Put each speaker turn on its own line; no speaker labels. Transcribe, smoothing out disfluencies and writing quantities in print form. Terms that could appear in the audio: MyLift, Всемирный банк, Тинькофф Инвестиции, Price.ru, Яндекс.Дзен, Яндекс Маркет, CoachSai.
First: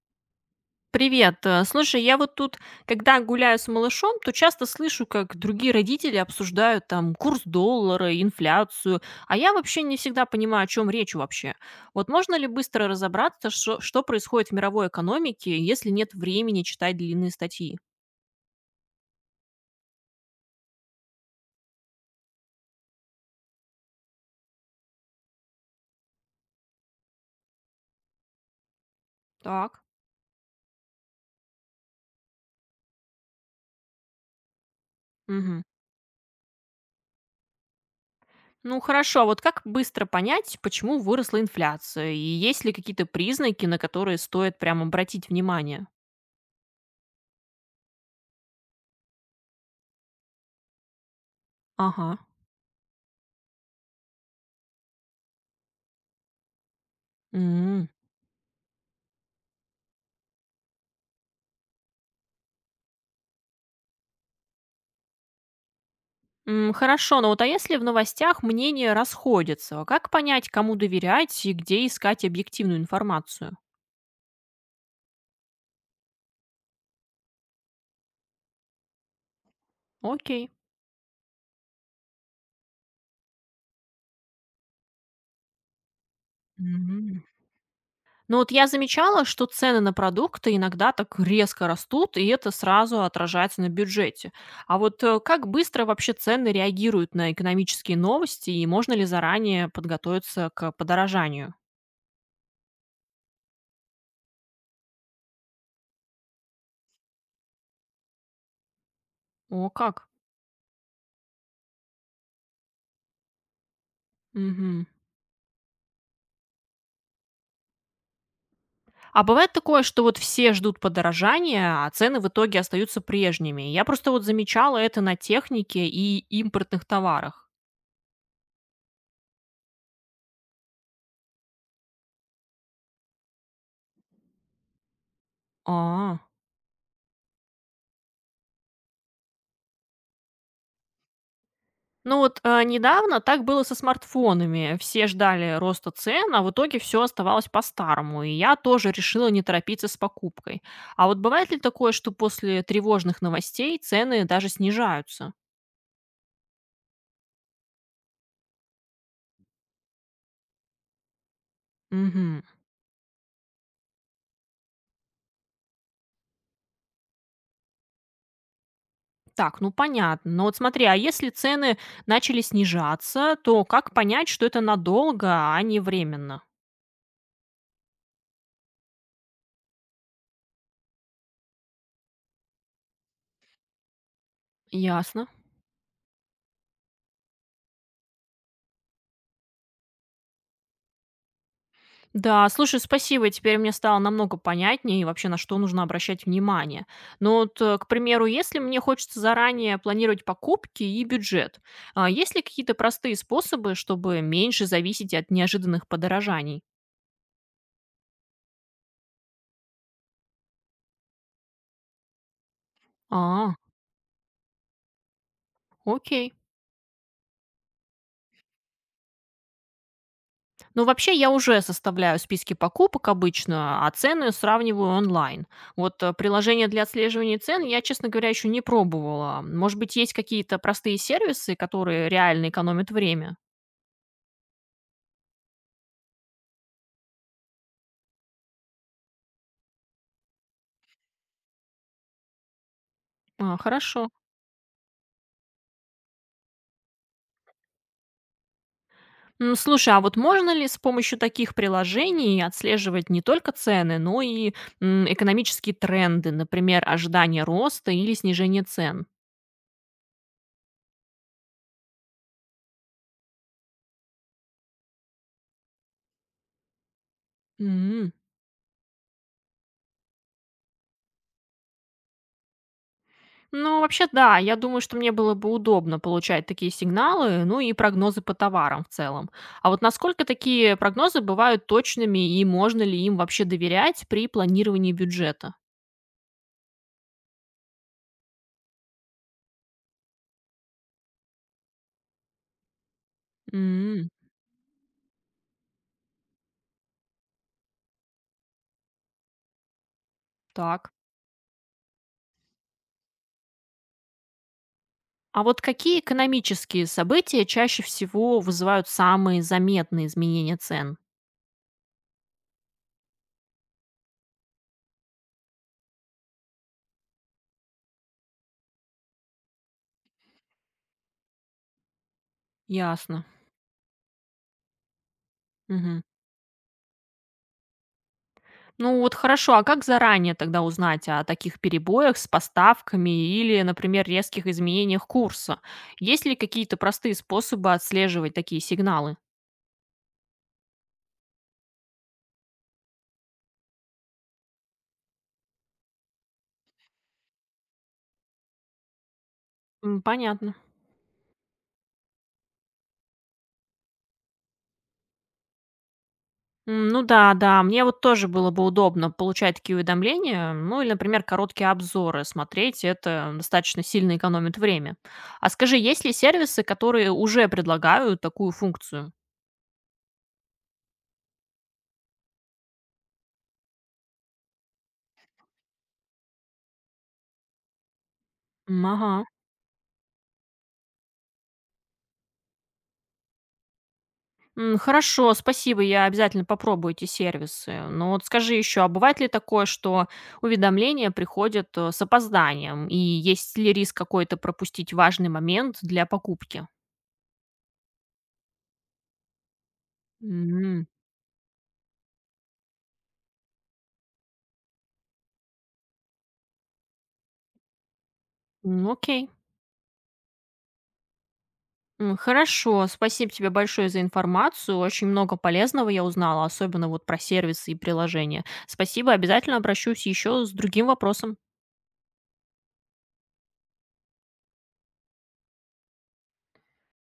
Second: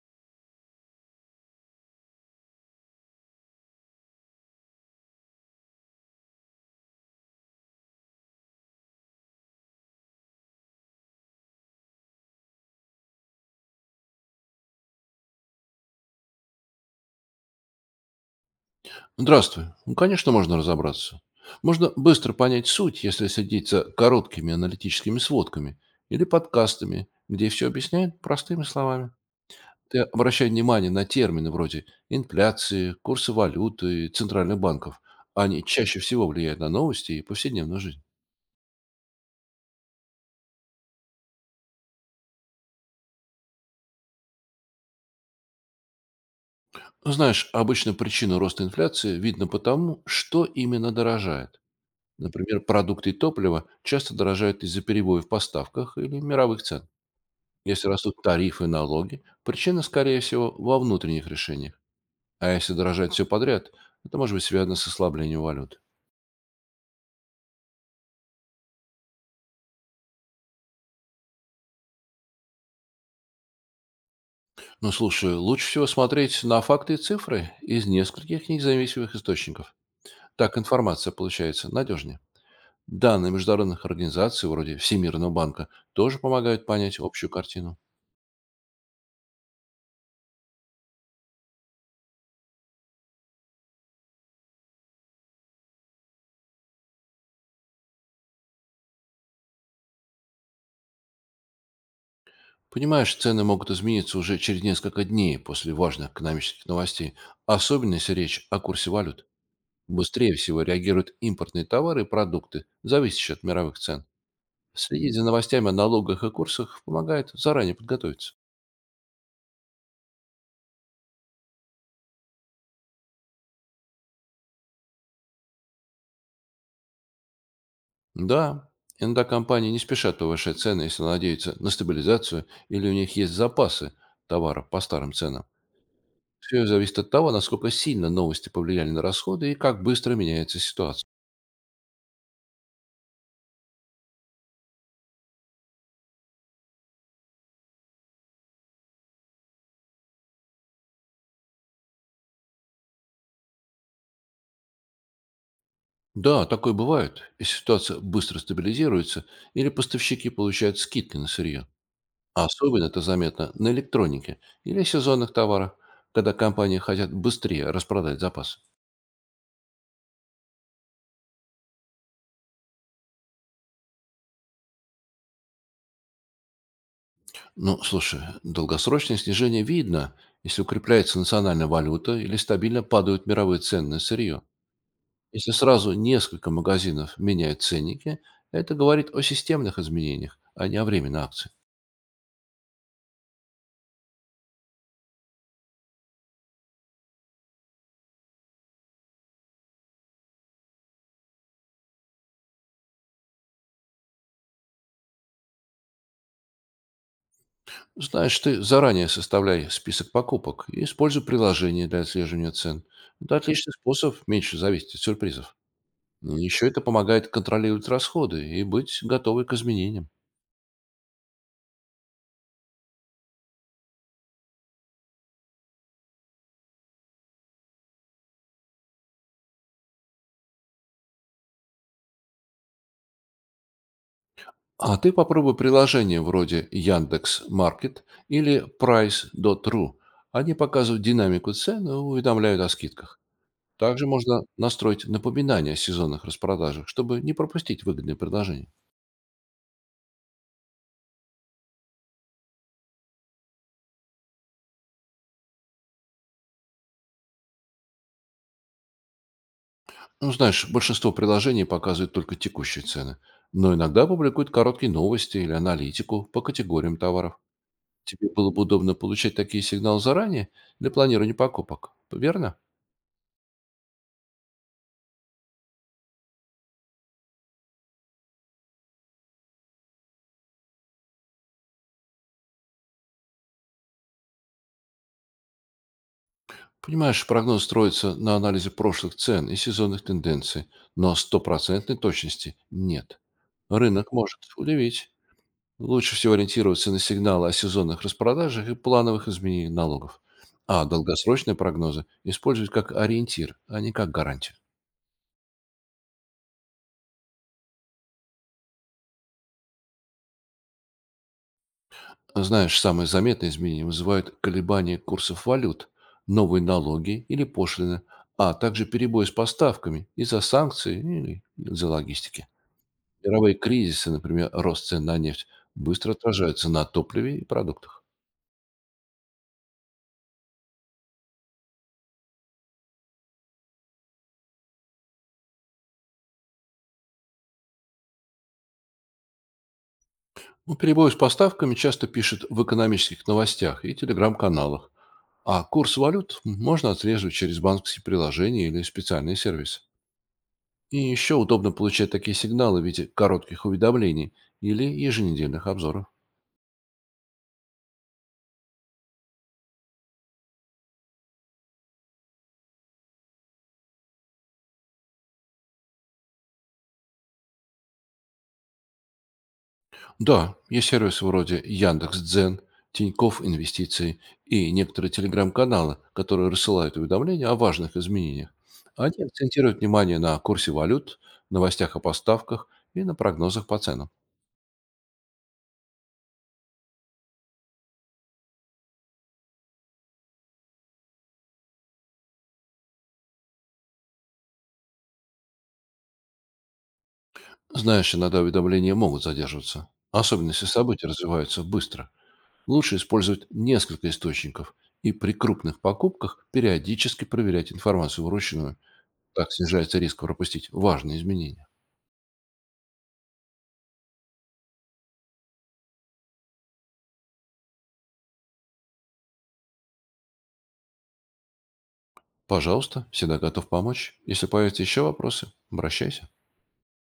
Привет. Слушай, я вот тут, когда гуляю с малышом, то часто слышу, как другие родители обсуждают там курс доллара, инфляцию, а я вообще не всегда понимаю, о чем речь вообще. Вот можно ли быстро разобраться, что происходит в мировой экономике, если нет времени читать длинные статьи?
Здравствуй. Ну, конечно, можно разобраться. Можно быстро понять суть, если следить за короткими аналитическими сводками или подкастами, где все объясняют простыми словами.
Так.
Ты обращай внимание на термины вроде инфляции, курсы валюты, центральных банков.
Мгм.
Они чаще всего влияют на новости и повседневную жизнь.
Ну хорошо, а вот как быстро понять, почему выросла инфляция, и есть ли какие-то признаки, на которые стоит прям обратить внимание?
Знаешь, обычно причину роста инфляции видно потому, что именно дорожает.
Ага.
Например, продукты и топливо часто дорожают из-за перебоев в поставках или мировых цен.
М.
Если растут тарифы и налоги, причина, скорее всего, во внутренних решениях. А если дорожать все подряд, это может быть связано с ослаблением валют.
М, хорошо, но вот а если в новостях мнения расходятся, а как понять, кому доверять и где искать объективную информацию?
Ну, слушай, лучше всего смотреть на факты и цифры из нескольких независимых источников.
Окей.
Так информация получается надежнее. Данные международных организаций, вроде Всемирного банка, тоже помогают понять
Мгм.
общую картину.
Но вот я замечала, что цены на продукты иногда так резко растут, и это сразу отражается на бюджете. А вот как быстро вообще цены реагируют на экономические новости, и можно ли заранее подготовиться к подорожанию?
Понимаешь, цены могут измениться уже через несколько дней после важных экономических новостей, особенно если речь о курсе валют.
О, как?
Быстрее всего реагируют импортные товары и продукты, зависящие от мировых цен.
Мгм.
Следить за новостями о налогах и курсах помогает заранее подготовиться.
А бывает такое, что вот все ждут подорожания, а цены в итоге остаются прежними. Я просто вот замечала это на технике и импортных товарах.
Да, иногда компании не спешат повышать цены, если надеются на стабилизацию или у них есть запасы товаров по старым ценам.
А.
Все зависит от того, насколько сильно новости повлияли на расходы и как быстро меняется ситуация.
Ну вот недавно так было со смартфонами. Все ждали роста цен, а в итоге все оставалось по-старому. И я тоже решила не торопиться с покупкой. А вот бывает ли такое, что после тревожных новостей цены даже снижаются?
Да, такое бывает, если ситуация быстро стабилизируется или поставщики получают скидки на сырье.
Угу.
Особенно это заметно на электронике или сезонных товарах, когда компании хотят быстрее распродать запасы.
Так, ну понятно. Но вот смотри, а если цены начали снижаться, то как понять, что это надолго, а не временно?
Ну, слушай, долгосрочное снижение видно, если укрепляется национальная валюта или стабильно падают мировые цены на сырье.
Ясно.
Если сразу несколько магазинов меняют ценники, это говорит о системных изменениях, а не о временной акции.
Да, слушай, спасибо, теперь мне стало намного понятнее и вообще на что нужно обращать внимание. Но вот, к примеру, если мне хочется заранее планировать покупки и бюджет, а есть ли какие-то простые способы, чтобы меньше зависеть от неожиданных подорожаний?
Знаешь, ты заранее составляй список покупок и используй приложение для отслеживания цен. Это
А,
отличный способ меньше зависеть от сюрпризов.
окей.
Еще это помогает контролировать расходы и быть готовой к изменениям.
Ну, вообще, я уже составляю списки покупок обычно, а цены сравниваю онлайн. Вот приложение для отслеживания цен я, честно говоря, еще не пробовала. Может быть, есть какие-то простые сервисы, которые реально экономят время?
А ты попробуй приложения вроде Яндекс Маркет или Price.ru. Они показывают динамику цен и уведомляют о скидках.
А,
Также
хорошо.
можно настроить напоминания о сезонных распродажах, чтобы не пропустить выгодные предложения.
М, слушай, а вот можно ли с помощью таких приложений отслеживать не только цены, но и экономические тренды, например, ожидание роста или снижение цен?
Ну, знаешь, большинство приложений показывают только текущие цены, но иногда публикуют короткие новости или аналитику по категориям товаров.
М.
Тебе было бы удобно получать такие сигналы заранее для планирования покупок, верно?
Ну, вообще, да, я думаю, что мне было бы удобно получать такие сигналы, ну и прогнозы по товарам в целом. А вот насколько такие прогнозы бывают точными и можно ли им вообще доверять при планировании бюджета?
Понимаешь, прогноз строится на анализе прошлых цен и сезонных тенденций, но стопроцентной точности нет.
М,
Рынок может удивить. Лучше всего ориентироваться на сигналы о сезонных распродажах и плановых изменениях налогов. А
так.
долгосрочные прогнозы использовать как ориентир, а не как гарантию.
А вот какие экономические события чаще всего вызывают самые заметные изменения цен?
Знаешь, самые заметные изменения вызывают колебания курсов валют, новые налоги или пошлины, а также перебои с поставками из-за санкций или из-за логистики.
Ясно.
Мировые кризисы, например, рост цен на нефть,
Мгм.
быстро отражаются на топливе и продуктах.
Ну вот хорошо, а как заранее тогда узнать о таких перебоях с поставками или, например, резких изменениях курса? Есть ли какие-то простые способы отслеживать такие сигналы?
Ну, перебои с поставками часто пишут в экономических новостях и телеграм-каналах, а курс валют можно отслеживать через банковские приложения или специальные сервисы.
М, понятно.
И еще удобно получать такие сигналы в виде коротких уведомлений или еженедельных обзоров.
М, ну да, мне вот тоже было бы удобно получать такие уведомления, ну или, например, короткие обзоры смотреть, это достаточно сильно экономит время. А скажи, есть ли сервисы, которые уже предлагают такую функцию?
Да, есть сервисы вроде Яндекс.Дзен, Тинькофф Инвестиции и некоторые телеграм-каналы, которые рассылают уведомления о важных изменениях.
М, ага.
Они акцентируют внимание на курсе валют, новостях о поставках и на прогнозах по ценам.
М, хорошо, спасибо, я обязательно попробую эти сервисы. Но вот скажи еще, а бывает ли такое, что уведомления приходят с опозданием? И есть ли риск какой-то пропустить важный момент для покупки?
Знаешь, иногда уведомления могут задерживаться, особенно если
М,
события развиваются быстро. Лучше использовать несколько источников и при крупных покупках периодически проверять информацию вручную.
Окей.
Так снижается риск пропустить важные изменения.
М, хорошо, спасибо тебе большое за информацию. Очень много полезного я узнала, особенно вот про сервисы и приложения. Спасибо, обязательно обращусь еще с другим вопросом.
Пожалуйста, всегда готов помочь. Если появятся еще вопросы, обращайся.